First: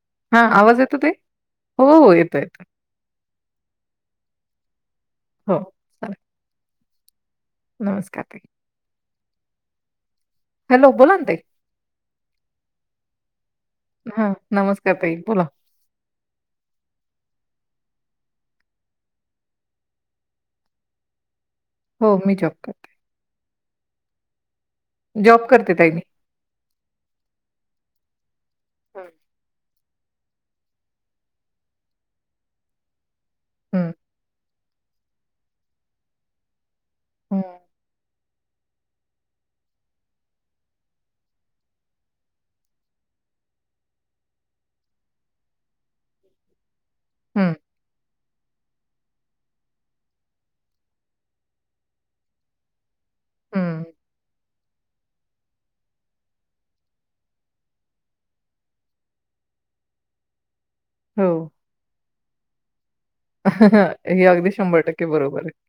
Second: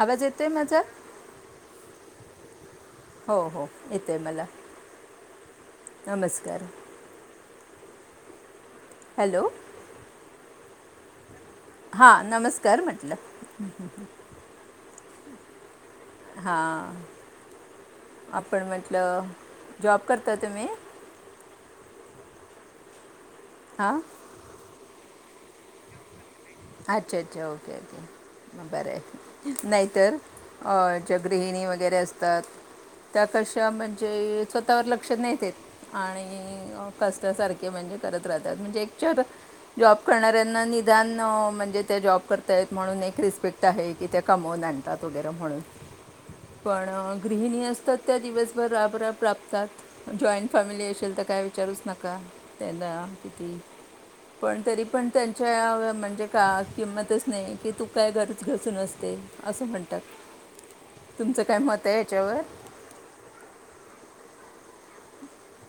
आवाज हा येतोय आवाज माझा येतो ते हो हो येत येतं हो हो येतय मला हो चालेल. नमस्कार नमस्कार त हॅलो हॅलो बोला ते हा नमस्कार म्हटलं हा नमस्कार ताईक बोला हां आपण म्हटलं जॉब करता तुम मीही हो मी चप कर हा जॉब करते तई म अच्छा अच्छा ओके ओके बरं हं, आहे नाहीतर ज गृहिणी वगैरे असतात त्या कशा हं, म्हणजे स्वतःवर लक्ष नेतेत आणि हं, ारे म्हणजे करत रातात म्हणजे एक जॉब करणाऱ्यां निदान म्हणजे त्या जॉब करतायत म्हणून एक रिस्पेक्ट आहे की ते कमवून आणतात वगैरे म्हणून पण हं, गृहिणी असतात त्या दिवसभर राबराब प्राप्त ात जॉईंट फॅमिली असेल तर काय विचारूच नका त्यांना किती हं. पण तरी पण त्यांच्याण म्हणजे का किंमतच नाही की तू काय गरज घसून असते असं म्हणतात तुमचं हो. काय मत आहे याच्यावर हे अगदी शंभर टक्के बरोबर आहे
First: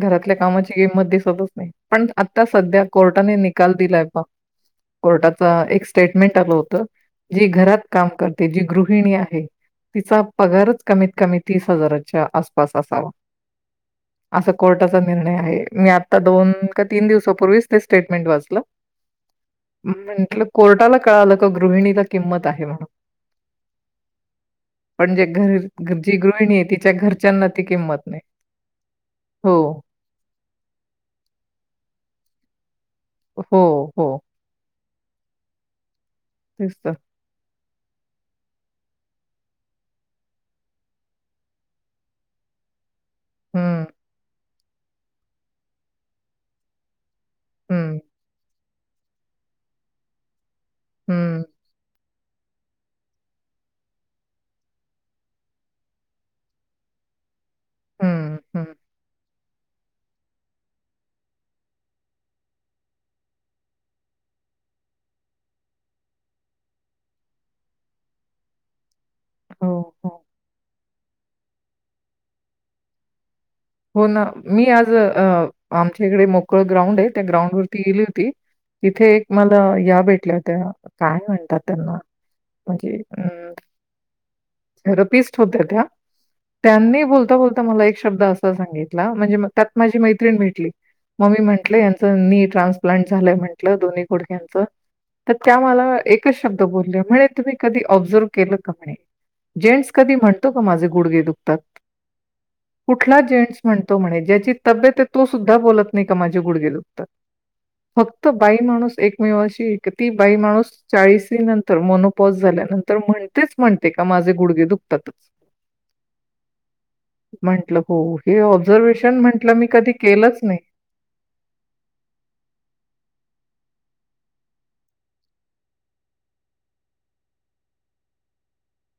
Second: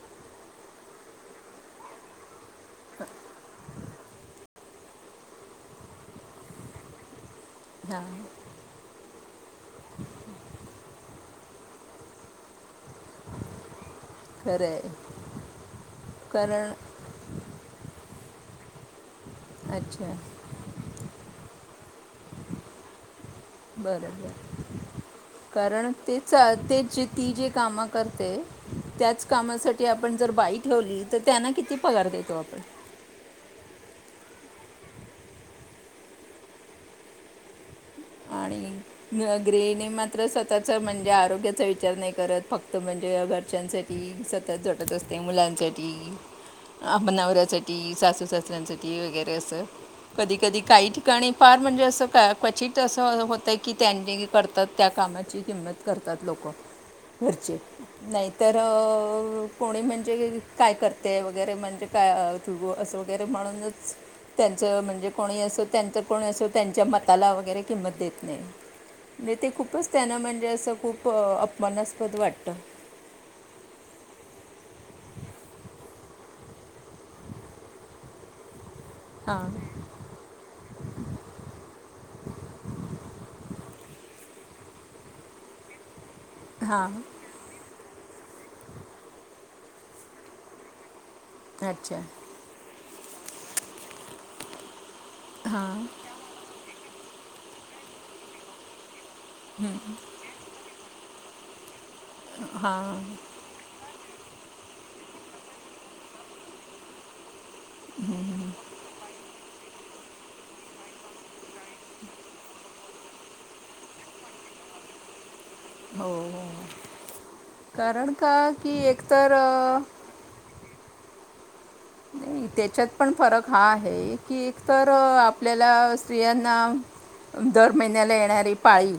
घरातल्या कामाची गिंमत दिसतच नाही पण आता सध्या कोर्टाने निकाल दिलाय बा कोर्टाचा एक स्टेटमेंट आलं होत जी घरात हां काम करते जी गृहिणी आहे तिचा पगारच कमी कमी तीसं हजारांच्या आंसपांस असं खरं कोटांचा आहे निर्णय आहे मी आतां दोन कारण तीनं तीनं दिवसांपूर्वीचं ते स्टेटमेंट वाचलं अच्छा म्हटलं कोर्टालां कळालं की गृहिणींलां किंमत आहे म्हणूंन बरंच पण जे झालं करं घर जी ते गृहिणी आहे तिच्या तेचं ती घरच्यांना जी कामं किंमत नाही. करतें त्याचं हो, कामांसाठी आपणं जरं बाई ठेवली तरं त्यांनां किती पगांर देतो आपणं हो हो तेचं तं आणि गृहिणीं मात्र स्वंतःच्यां म्हणजे आरोग्यांचा विचारं नाहीं करतं फक्तं तो म्हणजे हं, घरच्यांसांठी संततं झटतं असते मुलांसांठी आपणं नवऱ्यांसांठी हं, सासू सासंऱ्यांसांठी वगैरें असं कधीं कधीं कांहीं ठिकाणीं हं, फांर म्हणजे असं कायं क्वचितं असं होतंय की त्यांनीं करतांत त्यां कामांची किंमत करतांत लोकं घरचे नाहीं हं, तरं हं. अ कोणी म्हणजे कायं करतें वगैरें म्हणजे कायं असं वगैरें म्हणूनचं त्यांचं म्हणजे कोणी असो त्यांचं कोणी असो त्यांच्यां मं त्यांला वगैरें किंमत देतं नाहीं म्हणजे ते हो, खूपचं हो. त्यांनं म्हणजे असं खूंप प अपमानास्पंद वाटतं हो नां मी आंज आमच्यां इकडे मोकळं ग्राउंड आहे त्यां ग्राउंड वरती गेली होती तिथे एक मंला हां यां भेटल्यां कायं म्हणतांत मे हेरोपिस्टं होत्यां त्यां हां त्यांनी बोलतां बोलतां मंला एक शब्दं असां सांगितलां म्हणजे त्यांत माझी मैत्रिण भेटली मं मी म्हटलं अच्छा यांचं नी ट्रान्सप्लांट झालंय म्हटलं दोन्हीं गुडक्यांचं तरं त्यां हां मंला एकचं शब्दं बोलले म्हंणे तुम्हीं कधीं ऑब्झर्व केलं कां म्हंणे जेंअसं कधीं म्हणतो कां मांझे गुडगे दुखतांत हां कुंठलान जेंटसं म्हणतो म्हंणे ज्यांची तब्येत आहे तो सुद्धां बोलतं नाहीं कां मांझे गुंडगे दूंखतांत फक्तं बांई माणूंस एकमेवशी ती बांई माणूंसं चाळीसं नंतर मनोपॉज झाल्यांनंतर म्हणतेचं म्हणते कां मांझे गुडगे दुखतांतचं हो हो म्हटलं हो, कारणं कां की एकतरं केलंचं नाहीं नाहीं त्यांच्यात पणं फरक हां आहे की एकतरं आपल्यांला स्त्रियांनां दरं महिन्यांला येणांरी पाळी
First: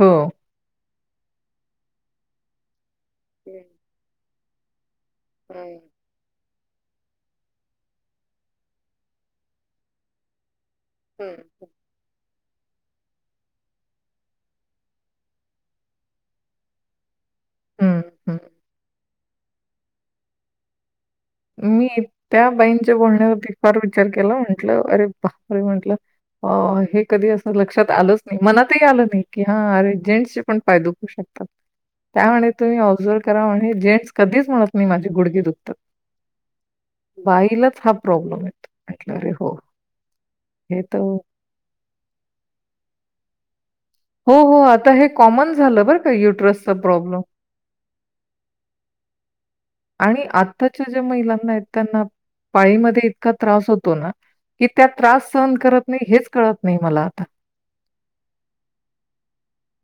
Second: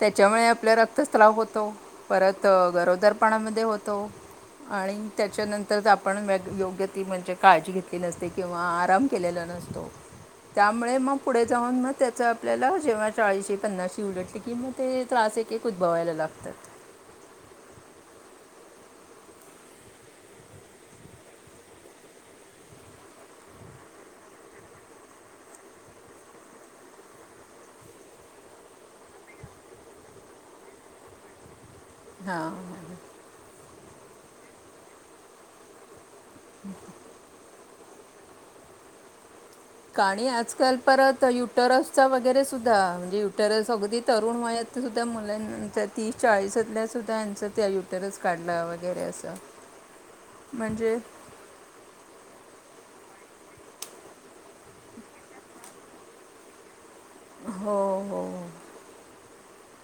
हो. आपलां रक्तस्राव होतो परंत गरोदरपणां मध्यें होतो आणि हं, त्यांच्यानंतर आपणं मेनं ग्लो गती म्हणजे काळजी घेतलेली नसते किंवा आरांम केलेलां नसतो त्यांमुळें मंग हं, हं, पुढे हं. जाऊंन त्यांचं आपल्यांला जेंव्हा चाळीसशे पन्नासशी उलटली की मंग ते त्रास एक एक उद्भवायंला लागतांत हम्मं हम्मं मी त्यां बाईंच्या बोलण्यांवरती फांर विचार केलां म्हंटलं अरे अरे म्हंटलं हे कधीं असं लक्षांत आलंच नाहीं मनांतही आलं नाहीं की हां अरे जेंटसंचे पणं पांय दुखते ह [unintelligible] त्यांमुळें तुम्हीं ऑब्झर्व करां म्हंण जेंटस कधीचं म्हणतं नाहीं की माझे गुडगे दुखतांत हम् [unintelligible] बाईलाचं हां प्रॉब्लेम होतं आहे म्हंटलां रे हो कांणी आंजकांल हे तर परंत युटरस चां वगैरें सुद्धां म्हणजे युटरस अगदीचं हो, तरुंण हो, वयांत आता सुद्धां हे कॉमन झालं मुलांच्या बरं का तीस युटरसचा चाळीसांतल्यां प्रॉब्लेम. सुद्धां यांचं त्यां य तरं रचं काढलं वगैरें असं आणि आत्ताच्या म्हणजे ज्या महिलांना आहेत त्यांना पाळीमध्ये इतका त्रास होतो ना की त्यात त्रास सहन करत नाही हेच कळत नाही मला हो हो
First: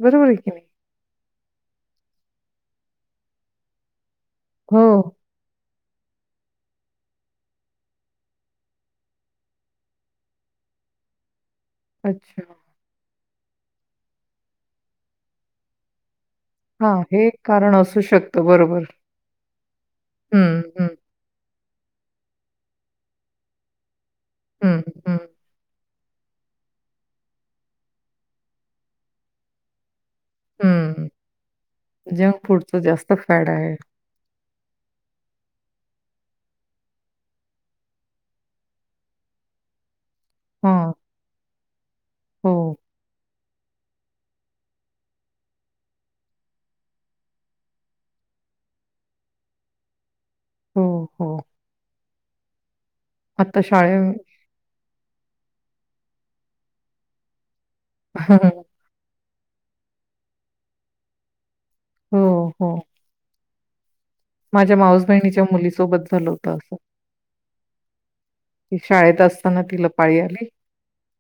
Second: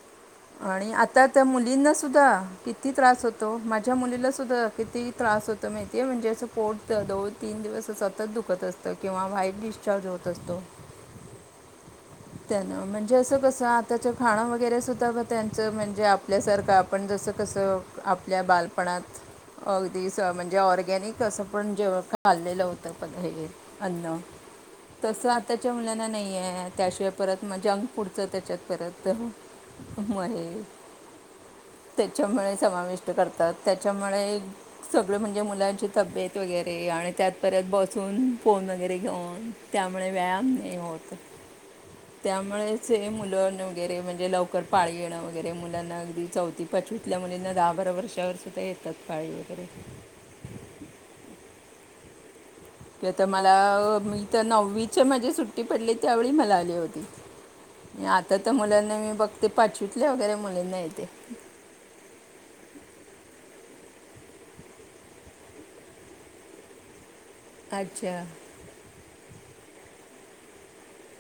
बरोंबर आणि आता त्या मुलींनासुद्धा किती त्रास होतो माझ्या मुलीलासुद्धा हो. किती त्रास होतो. तर माहिती आहे म्हणजे असं पोटत दोन तीन दिवस सतत दुखत असतं किंवा वाईट डिस्चार्ज होत असतो. अच्छा णजे अस कस आता खाणं वगरे सुधा त्यांच म्हणजे आपल्यासारं तर हां, आपण हे जसं एक कारण कसं असू आपल्या शकतं. बरोबर. बालपणात अगदी स म्हणजे हं, हं, ऑर्गॅनिक कसं पण जेव खललेलं होतं पण हे अन्न हं, हं, तस आताच्या मुलांना नाहीय त्याशिवाय परत मग जंक फूडचं त्याच्यात परत महे हं. जंक त्याच्यामुळे फूडचं समाविष्ट जास्त फॅड करतात आहे. त्याच्यामुळे सगळं म्हणजे मुलांची तब्येत वगैरे आणि त्यातपर्त बसून फोन वगैरे घेऊन. त्यामुळे व्यायाम नाही हां. होत हो, त्यामुळेच हे मुलं नव्ह. वगैरे म्हणजे लवकर पाळी येणं वगैरे मुलांना अगदी चौथी पचवीतल्या मुलींना दहा बारा वर्षावर सुद्धा येतात. पाळी वगैरे हो हो तर मला आता शाळे इथ नववीच्या माझी सुट्टी पडली त्यावेळी मला आली होती. आता तर मुलांना मी बघते पाचवीतल्या वगैरे मुलींना य ते हो हो माझ्या माऊस बहिणीच्या मुलीसोबत झालं होतं असं. अच्छा शाळेत असताना ती लपाळी आली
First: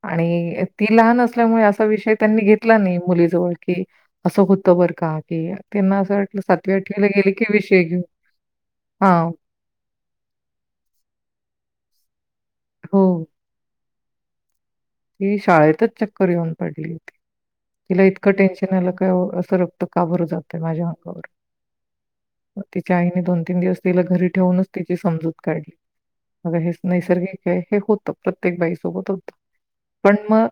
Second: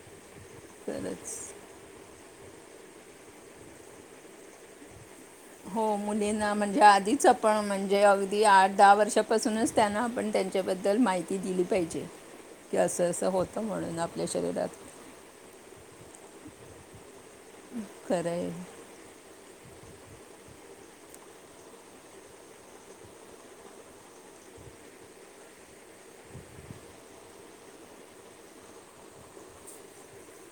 आणि ती लहान खरंच असल्यामुळे असा विषय त्यांनी घेतला नाही मुली जवळ की असं होतं बर का की हो त्यांना असं वाटलं मुलींना म्हणजे ला आधीच गेली की आपण विषय घेऊ. म्हणजे अगदी आठ दहा हां. वर्षापासूनच त्यांना आपण त्यांच्याबद्दल माहिती दिली पाहिजे की असं हो. असं होत. म्हणून आपल्या शरीरात ती शाळेतच चक्कर येऊन पडली होती तिला खरं इतकं आहे टेन्शन आलं काय असं. तो काबरू जातोय माझ्या हकावर तिच्या आईने दोन तीन दिवस तिला घरी ठेवूनच तिची समजूत काढली. अग हेच नैसर्गिक आहे हे होत प्रत्येक बाईसोबत होत पण मग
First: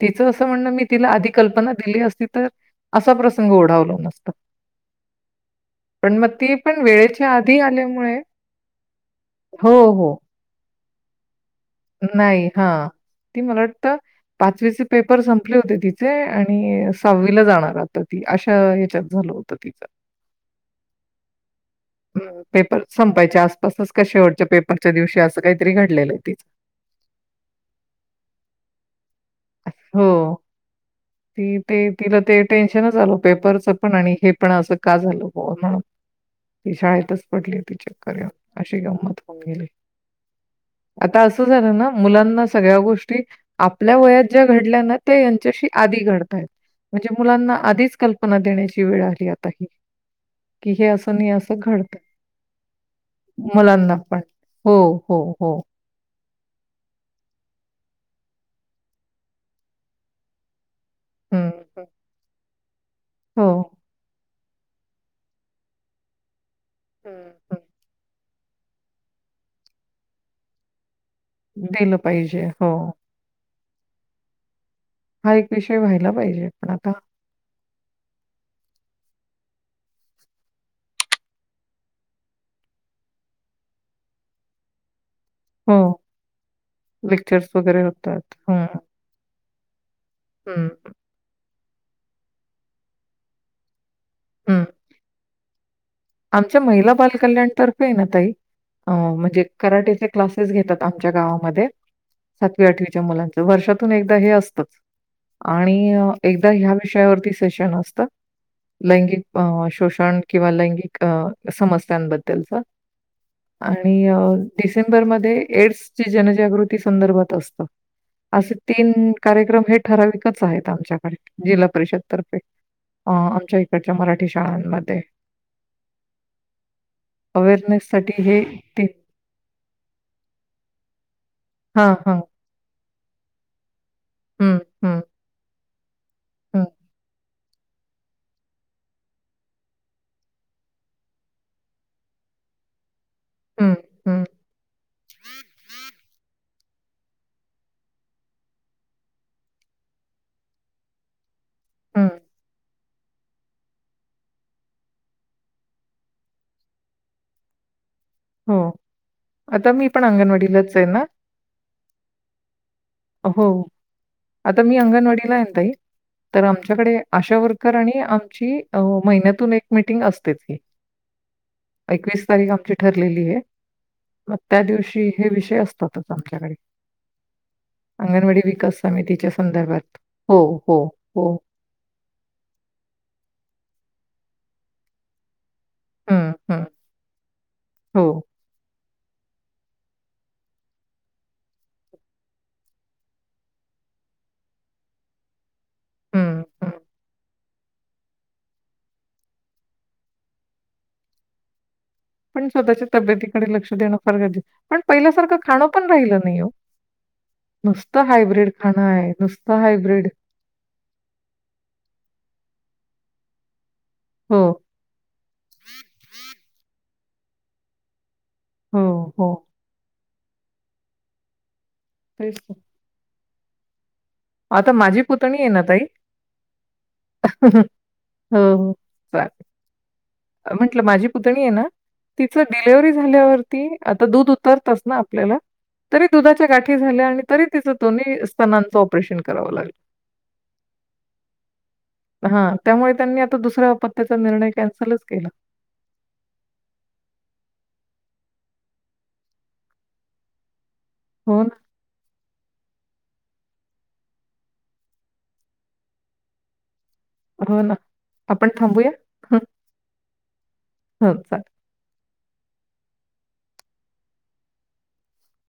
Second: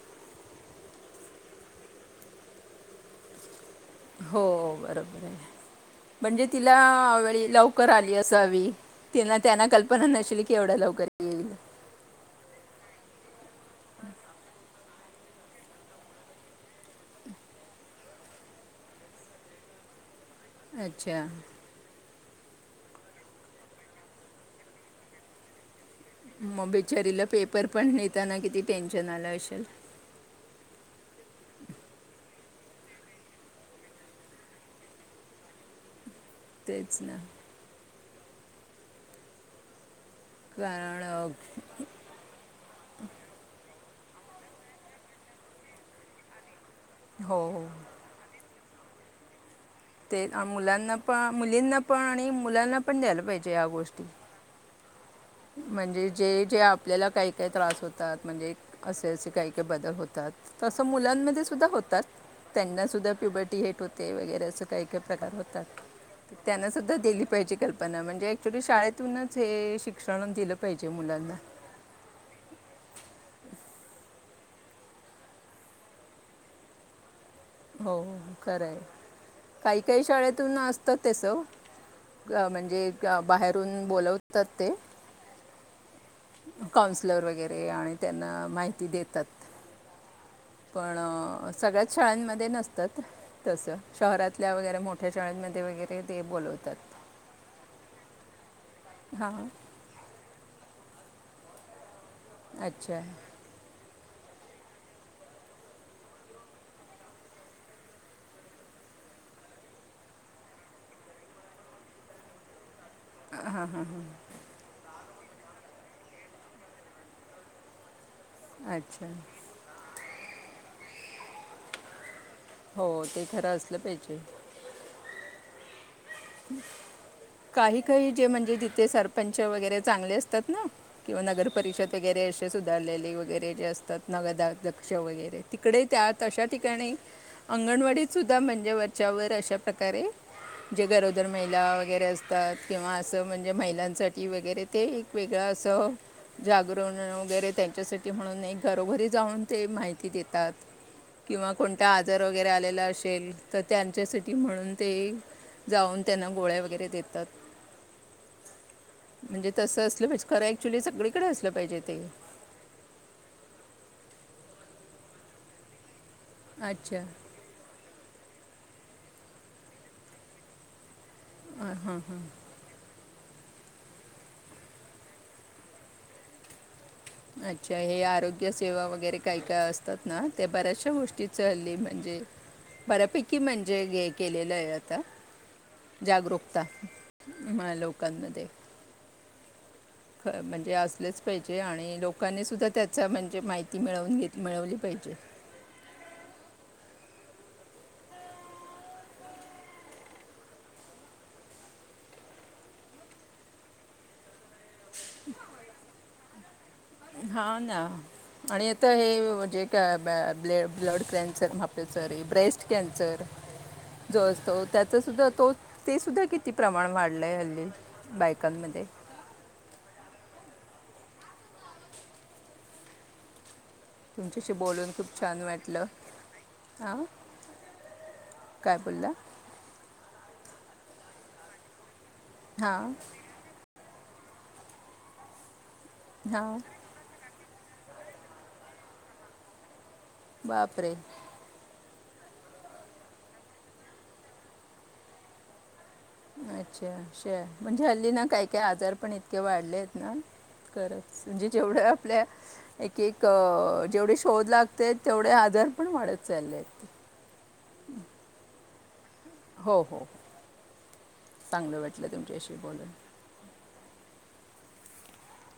तिचं असं म्हणणं मी तिला आधी कल्पना दिली असती तर असा प्रसंग ओढावलो. हो बरोबर आहे पण मग म्हणजे ती तिला पण वेळेच्या वेळी आधी लवकर आली आल्यामुळे असा हवी. त्यांना हो, कल्पना हो. नशील की एवढं लवकर येईल. नाही हा ती मला वाटत. पाचवीचे पेपर संपले होते तिचे आणि सहावीला जाणार आता ती अशा याच्यात. झालं होतं तिचा अच्छा पेपर संपायच्या आसपासच कश वटच्या पेपरच्या दिवशी असं काहीतरी घडलेलं आहे त. मग बिचारीला पेपर पण नेताना किती टेन्शन आलं असेल. हो ती ते तिला ते टेन्शनच आल पेपरचं पण आणि हे पण असं का झालं हो म्हणून ती तेच ना शाळेतच पडली ती चक्कर या अशी गंमत होऊन गेली. कारण आता अ, असं झालं ना मुलांना सगळ्या गोष्टी आपल्या वयात. जे घडलंना ते यांच्याशी आधि घडतंय म्हणजे हो मुलांना हो आधिच कल्पना ना देण्याची वेळ आली आता ह ते मुलांना पण मुलींना पण आणि मुलांना पण द्यायला पाहिजे या मुलांना गोष्टी. पण. हो हो हो म्हणजे जे जे आपल्याला काही काही त्रास होतात. म्हणजे असे असे काही काही बदल होतात. तं मुलांमध्ये हं, सुद्धा हं. होतात त्यांना सुुद्धा हो. प्युबर्टी हेट होते वगैरे असं काही काही प्रकार होतात त्यांना सुद्धा दिली हं, पाहिजे हं. क पण म्हणजे ऍक्च्युली शाळेतूनच हे शिक्षण दिलं पाहिजे मुलांना. दिलं पाहिजे हो. हा एक विषय व्हायला पाहिजे पण आता हो खरं आहे. काही काही शाळेतून असतं तेसं म्हणजे बाहेरून बोलवतात ते. हो. काउन्सिलर लेक्चर्स वगैरे आणि त्यांना होतात. माहिती देतात‌. हम्! पण अ सगळ्याच शाळांमध्ये नसतात. तसं. शहरातल्या हं. वगैरे मोठ्या शाळांमध्ये वगैरे ते आमच्या महिला बोलवतात बालकल्याणतर्फे आहे नं ताई अ म्हणजे हां कराट्याचे क्लासेस घेतात, आमच्या गावामध्ये. सातवी अच्छा -आठवीच्या मुलांचं, वर्षातून एकदा हे असतं आणि एकदा ह्या विषयावरती सेशन असतं. लैंगिक शोषण किंवा लैंगिक अ समस्यांबद्दलच आणि अ डिसेंबर मध्ये एड्स ची जनजागृती संदर्भात असत. असे तीन अच्छा कार्यक्रम हे ठराविकच आहेत आमच्याकडे जिल्हा परिषदतर्फे. हो अ ते खरं आमच्या असलं इकडच्या पाहिजे मराठी शाळांमध्ये. काही काही अवेअरनेससाठी जे हे म्हणजे ते जिथे सर पंच वगैरे चांगले असतात ना किंवा नगर हां, पररिषद हां. वगैरे असे सुधारलेले वगैरे जे असतात. नगदा हं, दक्ष हं, वगैरे तिकडे त्यात अशा हं, ठिकाणी अंगणवाडीतसुद्धा म्हणजे वरच्यावर अशा प्रकारे जे गरोदर महिला वगैरे असतात. किंवा असं म्हणजे हं, हं, महिलांसाठी वगैरे ते, एक वेगळं असं जागरण वगैरे त्यांच्यासाठी म्हणून एक घरोघरी जाऊन, ते माहिती देतात. किंवा कोणता हं. आजार वगैरे आलेला असेल, तर त्यांच्यासाठी म्हणून ते जाऊन त्यांना, गोळ्या वगैरे देतात. हो. म्हणजे आता तसं मी पण असलं म्हणजे खरं अंगणवाडीलाच ऍक्च्युली आहे ना? सगळीकडे असलं पाहिजे ते. अहो. आता मी अंगणवाडीला आहे नं ताई, तर आमच्याकडे अच्छा आशावर कर आणि आमची महिन्यातून एक मीटिंग असते. अं, एकवीसं तारीख आमची ठरलेली आहे. मग त्या दिवशी, हे विषय असतातच आमच्याकडे. अच्छा हे अंगणवाडी आरोग्य विकास सेवा वगैरे समितीच्या काय काय संदर्भात. असतात ना, हो, ते हो, बऱ्याचशा हो. गोष्टीच हल्ली म्हणजे बऱ्यापैकी म्हणजे गे, केलेलं आहे आता. हं, जागरूकता हं. आम्हा हो. लोकांमध्ये. म्हणजे असलेच पाहिजे. आणि लोकांनी सुद्धा त्याचा म्हणजे माहिती मिळवून घेत मिळवली पाहिजे. हं, हं. पण स्वतःच्या तब्येतीकडे लक्ष देणं फार गरजेच, पण पहिल्यासारखं खाणं पण राहिलं नाही हे. हा, ना. आणि खाणं आता आहे, हे. नुसतं जे काय hybrid. [unintelligible] ब्ले.. blood cancer, [unintelligible] breast cancer जो हो, असतो त्याचंसुद्धा तो तेसुद्धा किती प्रमाण वाढलंय हल्ली हो, बायकांमध्ये. हो. तेच तर. तुमच्याशी आता बोलून माझी खूप पुतणी छान आहे ना ताई वाटलं हां हम हो काय बोलला बर. म्हटलं माझी पुतणी आहे ना, तिचं हां डिलेव्हरी झाल्यावर आता दूध उतरतंच ना आपल्याला, तरी दुधाच्या हां गाठी झाल्या आणि तरी तिचं, दोन्ही स्तनांचं ऑपरेशन करावं लागलं. बापरे! [inaudible] हा, त्यामुळे त्यांनी आता दुसऱ्या आपत्याचा निर्णय कॅन्सलंच केला. अच्छा, असं आहे. ‌ म्हणजे हल्ली ना काय-काय आजार पण इतके वाढले आहेत ना, खरचं. हो म्हणजे ना, जेवढं आपल्या एक-एक अ.. जेवढे शोध लागतेत, तेवढे आजारपण वाढत चाललेत. हो, ना. आपण थांबूया? हं, हो-हो हं, चालेल. चांगलं वाटलं, तुमच्याशी बोलून.